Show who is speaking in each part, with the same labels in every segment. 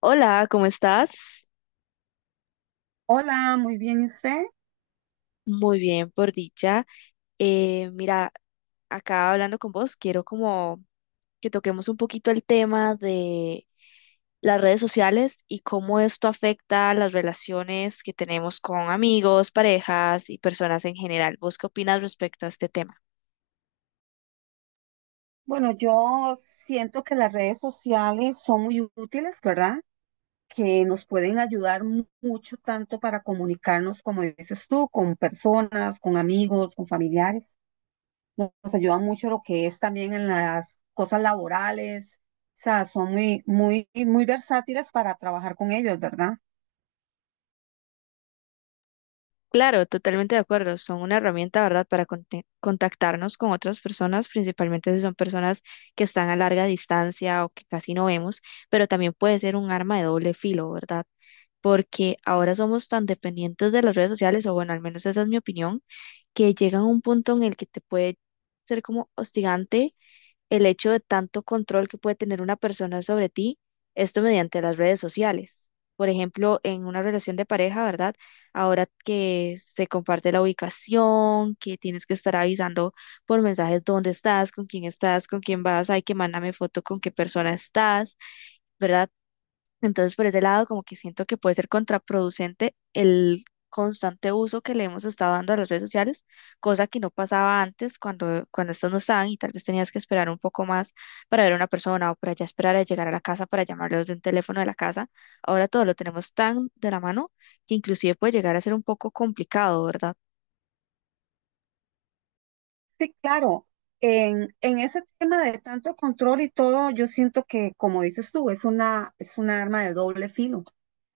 Speaker 1: Hola, ¿cómo estás?
Speaker 2: Hola, muy bien, ¿y usted?
Speaker 1: Muy bien, por dicha. Mira, acá hablando con vos, quiero como que toquemos un poquito el tema de las redes sociales y cómo esto afecta las relaciones que tenemos con amigos, parejas y personas en general. ¿Vos qué opinas respecto a este tema?
Speaker 2: Bueno, yo siento que las redes sociales son muy útiles, ¿verdad? Que nos pueden ayudar mucho tanto para comunicarnos, como dices tú, con personas, con amigos, con familiares. Nos ayuda mucho lo que es también en las cosas laborales. O sea, son muy, muy, muy versátiles para trabajar con ellos, ¿verdad?
Speaker 1: Claro, totalmente de acuerdo. Son una herramienta, ¿verdad?, para contactarnos con otras personas, principalmente si son personas que están a larga distancia o que casi no vemos, pero también puede ser un arma de doble filo, ¿verdad? Porque ahora somos tan dependientes de las redes sociales, o bueno, al menos esa es mi opinión, que llegan a un punto en el que te puede ser como hostigante el hecho de tanto control que puede tener una persona sobre ti, esto mediante las redes sociales. Por ejemplo, en una relación de pareja, ¿verdad? Ahora que se comparte la ubicación, que tienes que estar avisando por mensajes dónde estás, con quién vas, hay que mándame foto con qué persona estás. ¿Verdad? Entonces, por ese lado, como que siento que puede ser contraproducente el constante uso que le hemos estado dando a las redes sociales, cosa que no pasaba antes cuando estas no estaban y tal vez tenías que esperar un poco más para ver a una persona o para ya esperar a llegar a la casa para llamarlos de un teléfono de la casa. Ahora todo lo tenemos tan de la mano que inclusive puede llegar a ser un poco complicado, ¿verdad?
Speaker 2: Sí, claro. En ese tema de tanto control y todo, yo siento que, como dices tú, es una arma de doble filo,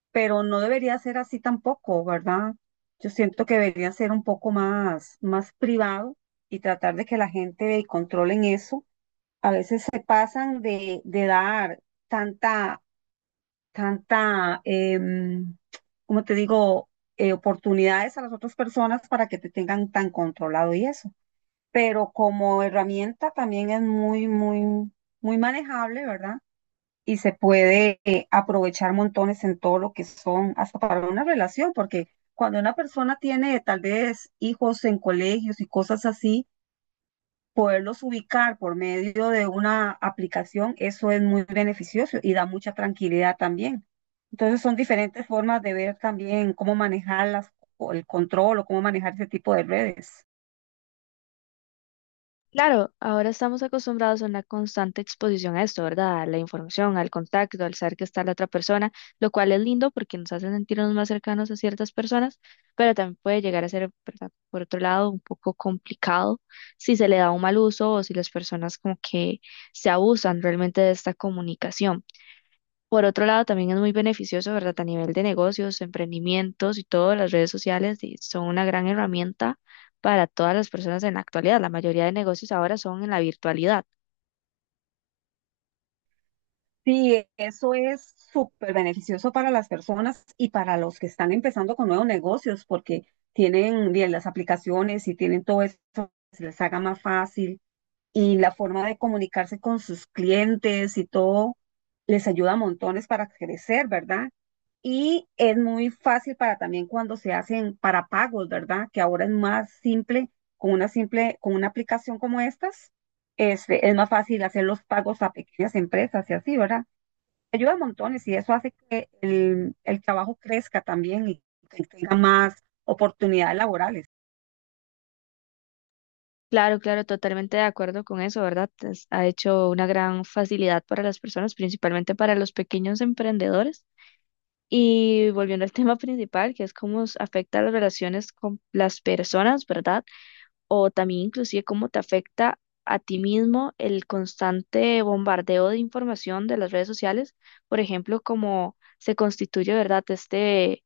Speaker 2: pero no debería ser así tampoco, ¿verdad? Yo siento que debería ser un poco más, más privado y tratar de que la gente controle en eso. A veces se pasan de dar tanta, tanta, como te digo, oportunidades a las otras personas para que te tengan tan controlado y eso. Pero como herramienta también es muy, muy, muy manejable, ¿verdad? Y se puede aprovechar montones en todo lo que son, hasta para una relación, porque cuando una persona tiene tal vez hijos en colegios y cosas así, poderlos ubicar por medio de una aplicación, eso es muy beneficioso y da mucha tranquilidad también. Entonces son diferentes formas de ver también cómo manejar las, o el control o cómo manejar ese tipo de redes.
Speaker 1: Claro, ahora estamos acostumbrados a una constante exposición a esto, ¿verdad? A la información, al contacto, al saber que está la otra persona, lo cual es lindo porque nos hace sentirnos más cercanos a ciertas personas, pero también puede llegar a ser, ¿verdad? Por otro lado, un poco complicado si se le da un mal uso o si las personas como que se abusan realmente de esta comunicación. Por otro lado, también es muy beneficioso, ¿verdad? A nivel de negocios, emprendimientos y todo, las redes sociales y son una gran herramienta para todas las personas en la actualidad. La mayoría de negocios ahora son en la virtualidad.
Speaker 2: Sí, eso es súper beneficioso para las personas y para los que están empezando con nuevos negocios, porque tienen bien las aplicaciones y tienen todo eso, se les haga más fácil y la forma de comunicarse con sus clientes y todo les ayuda a montones para crecer, ¿verdad? Y es muy fácil para también cuando se hacen para pagos, ¿verdad? Que ahora es más simple, con una aplicación como estas, este, es más fácil hacer los pagos a pequeñas empresas y así, ¿verdad? Ayuda montones y eso hace que el trabajo crezca también y que tenga más oportunidades laborales.
Speaker 1: Claro, claro, totalmente de acuerdo con eso, ¿verdad? Ha hecho una gran facilidad para las personas, principalmente para los pequeños emprendedores. Y volviendo al tema principal, que es cómo afecta las relaciones con las personas, ¿verdad? O también inclusive cómo te afecta a ti mismo el constante bombardeo de información de las redes sociales, por ejemplo, cómo se constituye, ¿verdad? Este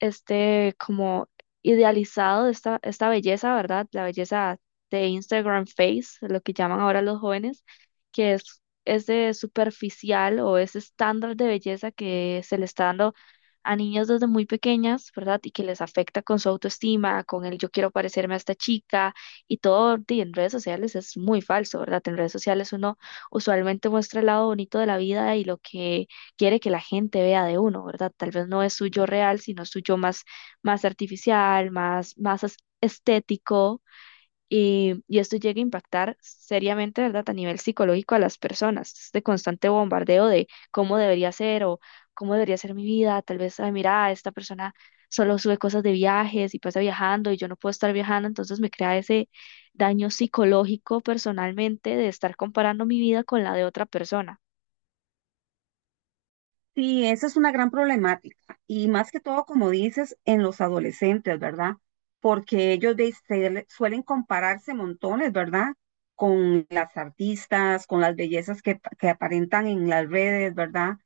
Speaker 1: este como idealizado esta belleza, ¿verdad? La belleza de Instagram Face, lo que llaman ahora los jóvenes, que es de superficial o ese estándar de belleza que se le está dando a niñas desde muy pequeñas, ¿verdad? Y que les afecta con su autoestima, con el yo quiero parecerme a esta chica y todo, y en redes sociales es muy falso, ¿verdad? En redes sociales uno usualmente muestra el lado bonito de la vida y lo que quiere que la gente vea de uno, ¿verdad? Tal vez no es su yo real, sino su yo más artificial, más estético. Y esto llega a impactar seriamente, ¿verdad?, a nivel psicológico a las personas. Este constante bombardeo de cómo debería ser o cómo debería ser mi vida. Tal vez, ay, mira, esta persona solo sube cosas de viajes y pasa viajando y yo no puedo estar viajando. Entonces me crea ese daño psicológico personalmente de estar comparando mi vida con la de otra persona.
Speaker 2: Sí, esa es una gran problemática y más que todo, como dices, en los adolescentes, ¿verdad? Porque ellos suelen compararse montones, ¿verdad? Con las artistas, con las bellezas que aparentan en las redes, ¿verdad?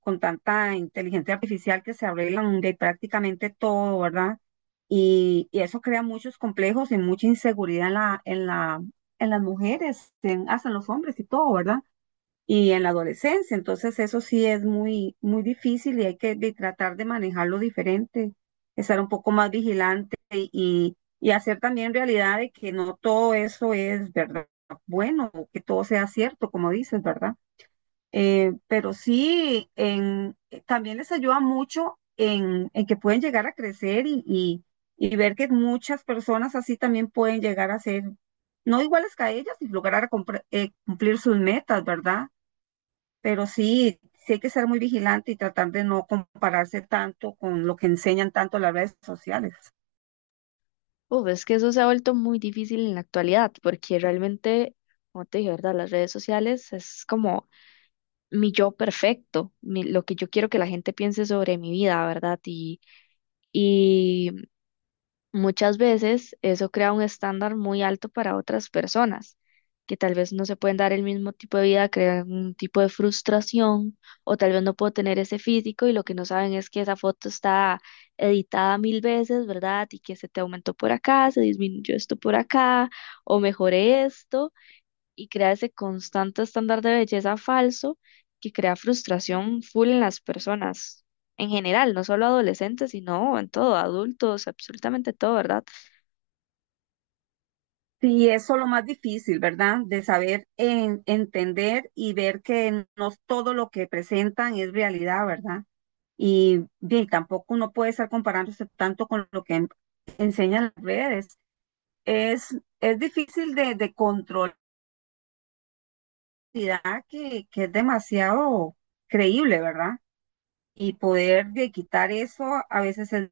Speaker 2: Con tanta inteligencia artificial que se arreglan de prácticamente todo, ¿verdad? Y eso crea muchos complejos y mucha inseguridad en las mujeres, en- hasta en los hombres y todo, ¿verdad? Y en la adolescencia, entonces eso sí es muy, muy difícil y hay que tratar de manejarlo diferente, estar un poco más vigilante y hacer también realidad de que no todo eso es verdad, bueno, que todo sea cierto, como dices, ¿verdad? Pero sí, también les ayuda mucho en que pueden llegar a crecer y ver que muchas personas así también pueden llegar a ser, no iguales que a ellas y lograr cumplir sus metas, ¿verdad? Pero sí, sí hay que ser muy vigilante y tratar de no compararse tanto con lo que enseñan tanto las redes sociales.
Speaker 1: Uf, es que eso se ha vuelto muy difícil en la actualidad, porque realmente, como te dije, ¿verdad? Las redes sociales es como mi yo perfecto, lo que yo quiero que la gente piense sobre mi vida, ¿verdad? Y, Muchas veces eso crea un estándar muy alto para otras personas, que tal vez no se pueden dar el mismo tipo de vida, crean un tipo de frustración, o tal vez no puedo tener ese físico y lo que no saben es que esa foto está editada mil veces, ¿verdad? Y que se te aumentó por acá, se disminuyó esto por acá, o mejoré esto, y crea ese constante estándar de belleza falso que crea frustración full en las personas. En general, no solo adolescentes, sino en todo, adultos, absolutamente todo, ¿verdad?
Speaker 2: Sí, eso es lo más difícil, ¿verdad? De saber entender y ver que no todo lo que presentan es realidad, ¿verdad? Y bien, tampoco uno puede estar comparándose tanto con lo que enseñan las redes. Es difícil de controlar que es demasiado creíble, ¿verdad? Y poder de quitar eso a veces es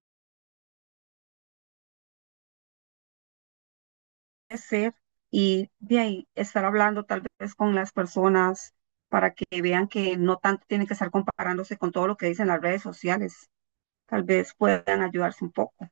Speaker 2: de ser y bien, estar hablando tal vez con las personas para que vean que no tanto tienen que estar comparándose con todo lo que dicen las redes sociales. Tal vez puedan ayudarse un poco.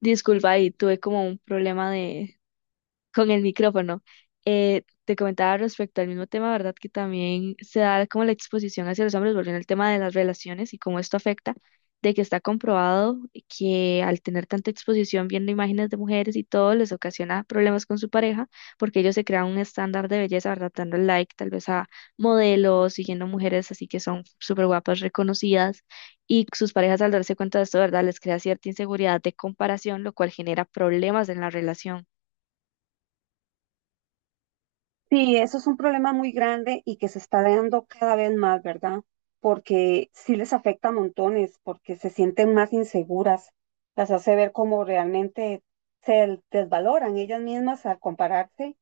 Speaker 1: Disculpa, ahí tuve como un problema de con el micrófono. Te comentaba respecto al mismo tema, ¿verdad? Que también se da como la exposición hacia los hombres, volviendo al tema de las relaciones y cómo esto afecta, de que está comprobado que al tener tanta exposición viendo imágenes de mujeres y todo, les ocasiona problemas con su pareja, porque ellos se crean un estándar de belleza, ¿verdad? Dando like tal vez a modelos, siguiendo mujeres así que son súper guapas, reconocidas, y sus parejas al darse cuenta de esto, ¿verdad? Les crea cierta inseguridad de comparación, lo cual genera problemas en la relación.
Speaker 2: Sí, eso es un problema muy grande y que se está dando cada vez más, ¿verdad? Porque sí les afecta a montones, porque se sienten más inseguras, las hace ver como realmente se desvaloran ellas mismas al compararse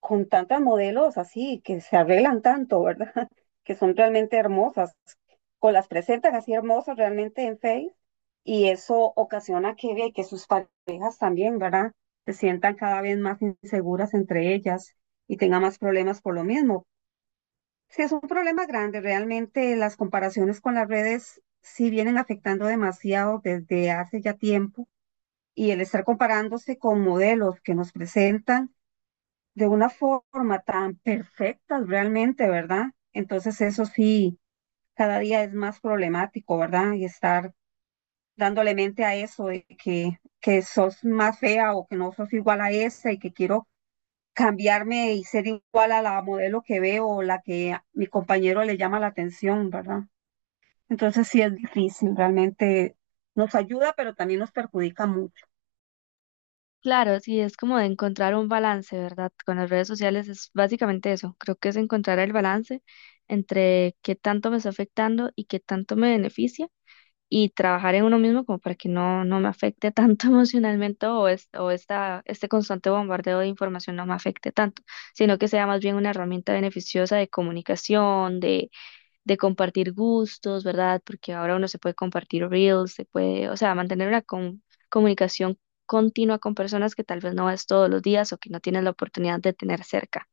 Speaker 2: con tantas modelos así, que se arreglan tanto, ¿verdad? Que son realmente hermosas, o las presentan así hermosas realmente en Face, y eso ocasiona que, ve que sus parejas también, ¿verdad? Se sientan cada vez más inseguras entre ellas y tengan más problemas por lo mismo. Sí, es un problema grande, realmente las comparaciones con las redes sí vienen afectando demasiado desde hace ya tiempo, y el estar comparándose con modelos que nos presentan de una forma tan perfecta realmente, ¿verdad? Entonces eso sí, cada día es más problemático, ¿verdad? Y estar dándole mente a eso que sos más fea o que no sos igual a esa y que quiero cambiarme y ser igual a la modelo que veo o la que a mi compañero le llama la atención, ¿verdad? Entonces sí es difícil, realmente nos ayuda, pero también nos perjudica mucho.
Speaker 1: Claro, sí, es como de encontrar un balance, ¿verdad? Con las redes sociales es básicamente eso. Creo que es encontrar el balance entre qué tanto me está afectando y qué tanto me beneficia y trabajar en uno mismo como para que no me afecte tanto emocionalmente o, o este constante bombardeo de información no me afecte tanto, sino que sea más bien una herramienta beneficiosa de comunicación, de compartir gustos, ¿verdad? Porque ahora uno se puede compartir reels, se puede, o sea, mantener una comunicación continua con personas que tal vez no ves todos los días o que no tienes la oportunidad de tener cerca.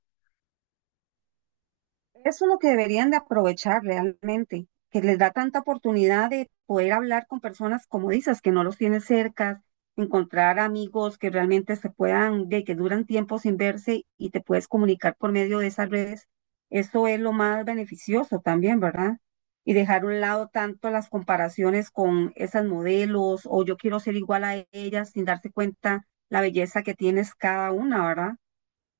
Speaker 2: Eso es lo que deberían de aprovechar realmente, que les da tanta oportunidad de poder hablar con personas, como dices, que no los tienes cerca, encontrar amigos que realmente se puedan, de que duran tiempo sin verse y te puedes comunicar por medio de esas redes. Eso es lo más beneficioso también, ¿verdad? Y dejar a un lado tanto las comparaciones con esas modelos o yo quiero ser igual a ellas sin darse cuenta la belleza que tienes cada una, ¿verdad?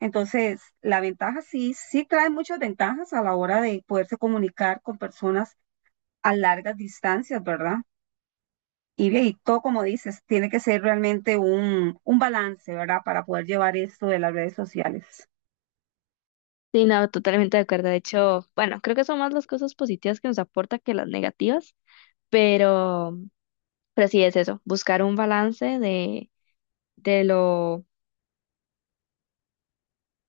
Speaker 2: Entonces, la ventaja sí, sí trae muchas ventajas a la hora de poderse comunicar con personas a largas distancias, ¿verdad? Y, bien, y todo como dices, tiene que ser realmente un balance, ¿verdad? Para poder llevar esto de las redes sociales.
Speaker 1: Sí, no, totalmente de acuerdo. De hecho, bueno, creo que son más las cosas positivas que nos aporta que las negativas, pero, pero sí es eso, buscar un balance de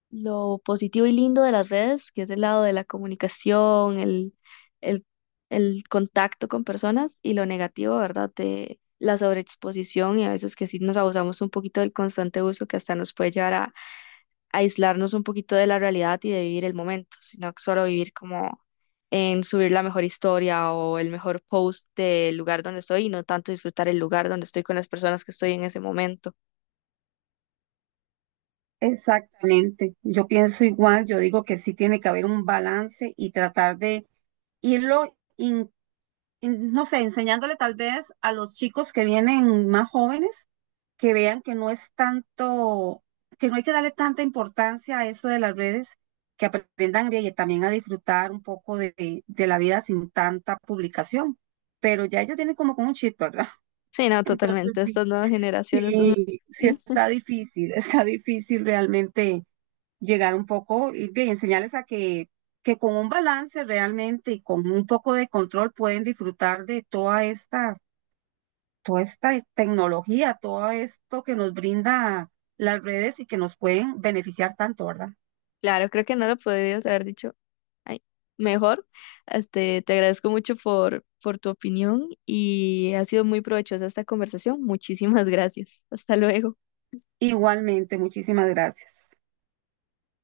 Speaker 1: lo positivo y lindo de las redes, que es el lado de la comunicación, el, el contacto con personas, y lo negativo, ¿verdad? De la sobreexposición y a veces que sí nos abusamos un poquito del constante uso que hasta nos puede llevar a, aislarnos un poquito de la realidad y de vivir el momento, sino solo vivir como en subir la mejor historia o el mejor post del lugar donde estoy y no tanto disfrutar el lugar donde estoy con las personas que estoy en ese momento.
Speaker 2: Exactamente, yo pienso igual, yo digo que sí tiene que haber un balance y tratar de irlo, no sé, enseñándole tal vez a los chicos que vienen más jóvenes que vean que no es tanto, que no hay que darle tanta importancia a eso de las redes, que aprendan y también a disfrutar un poco de la vida sin tanta publicación. Pero ya ellos tienen como con un chip, ¿verdad?
Speaker 1: Sí, no,
Speaker 2: Entonces
Speaker 1: totalmente.
Speaker 2: sí,
Speaker 1: Estas nuevas generaciones, estos.
Speaker 2: sí está difícil, está difícil realmente llegar un poco y bien, enseñarles a que con un balance realmente y con un poco de control pueden disfrutar de toda esta tecnología, todo esto que nos brinda las redes y que nos pueden beneficiar tanto, ¿verdad?
Speaker 1: Claro, creo que no lo podrías haber dicho ay, mejor. Este, te agradezco mucho por tu opinión y ha sido muy provechosa esta conversación. Muchísimas gracias. Hasta luego.
Speaker 2: Igualmente, muchísimas gracias.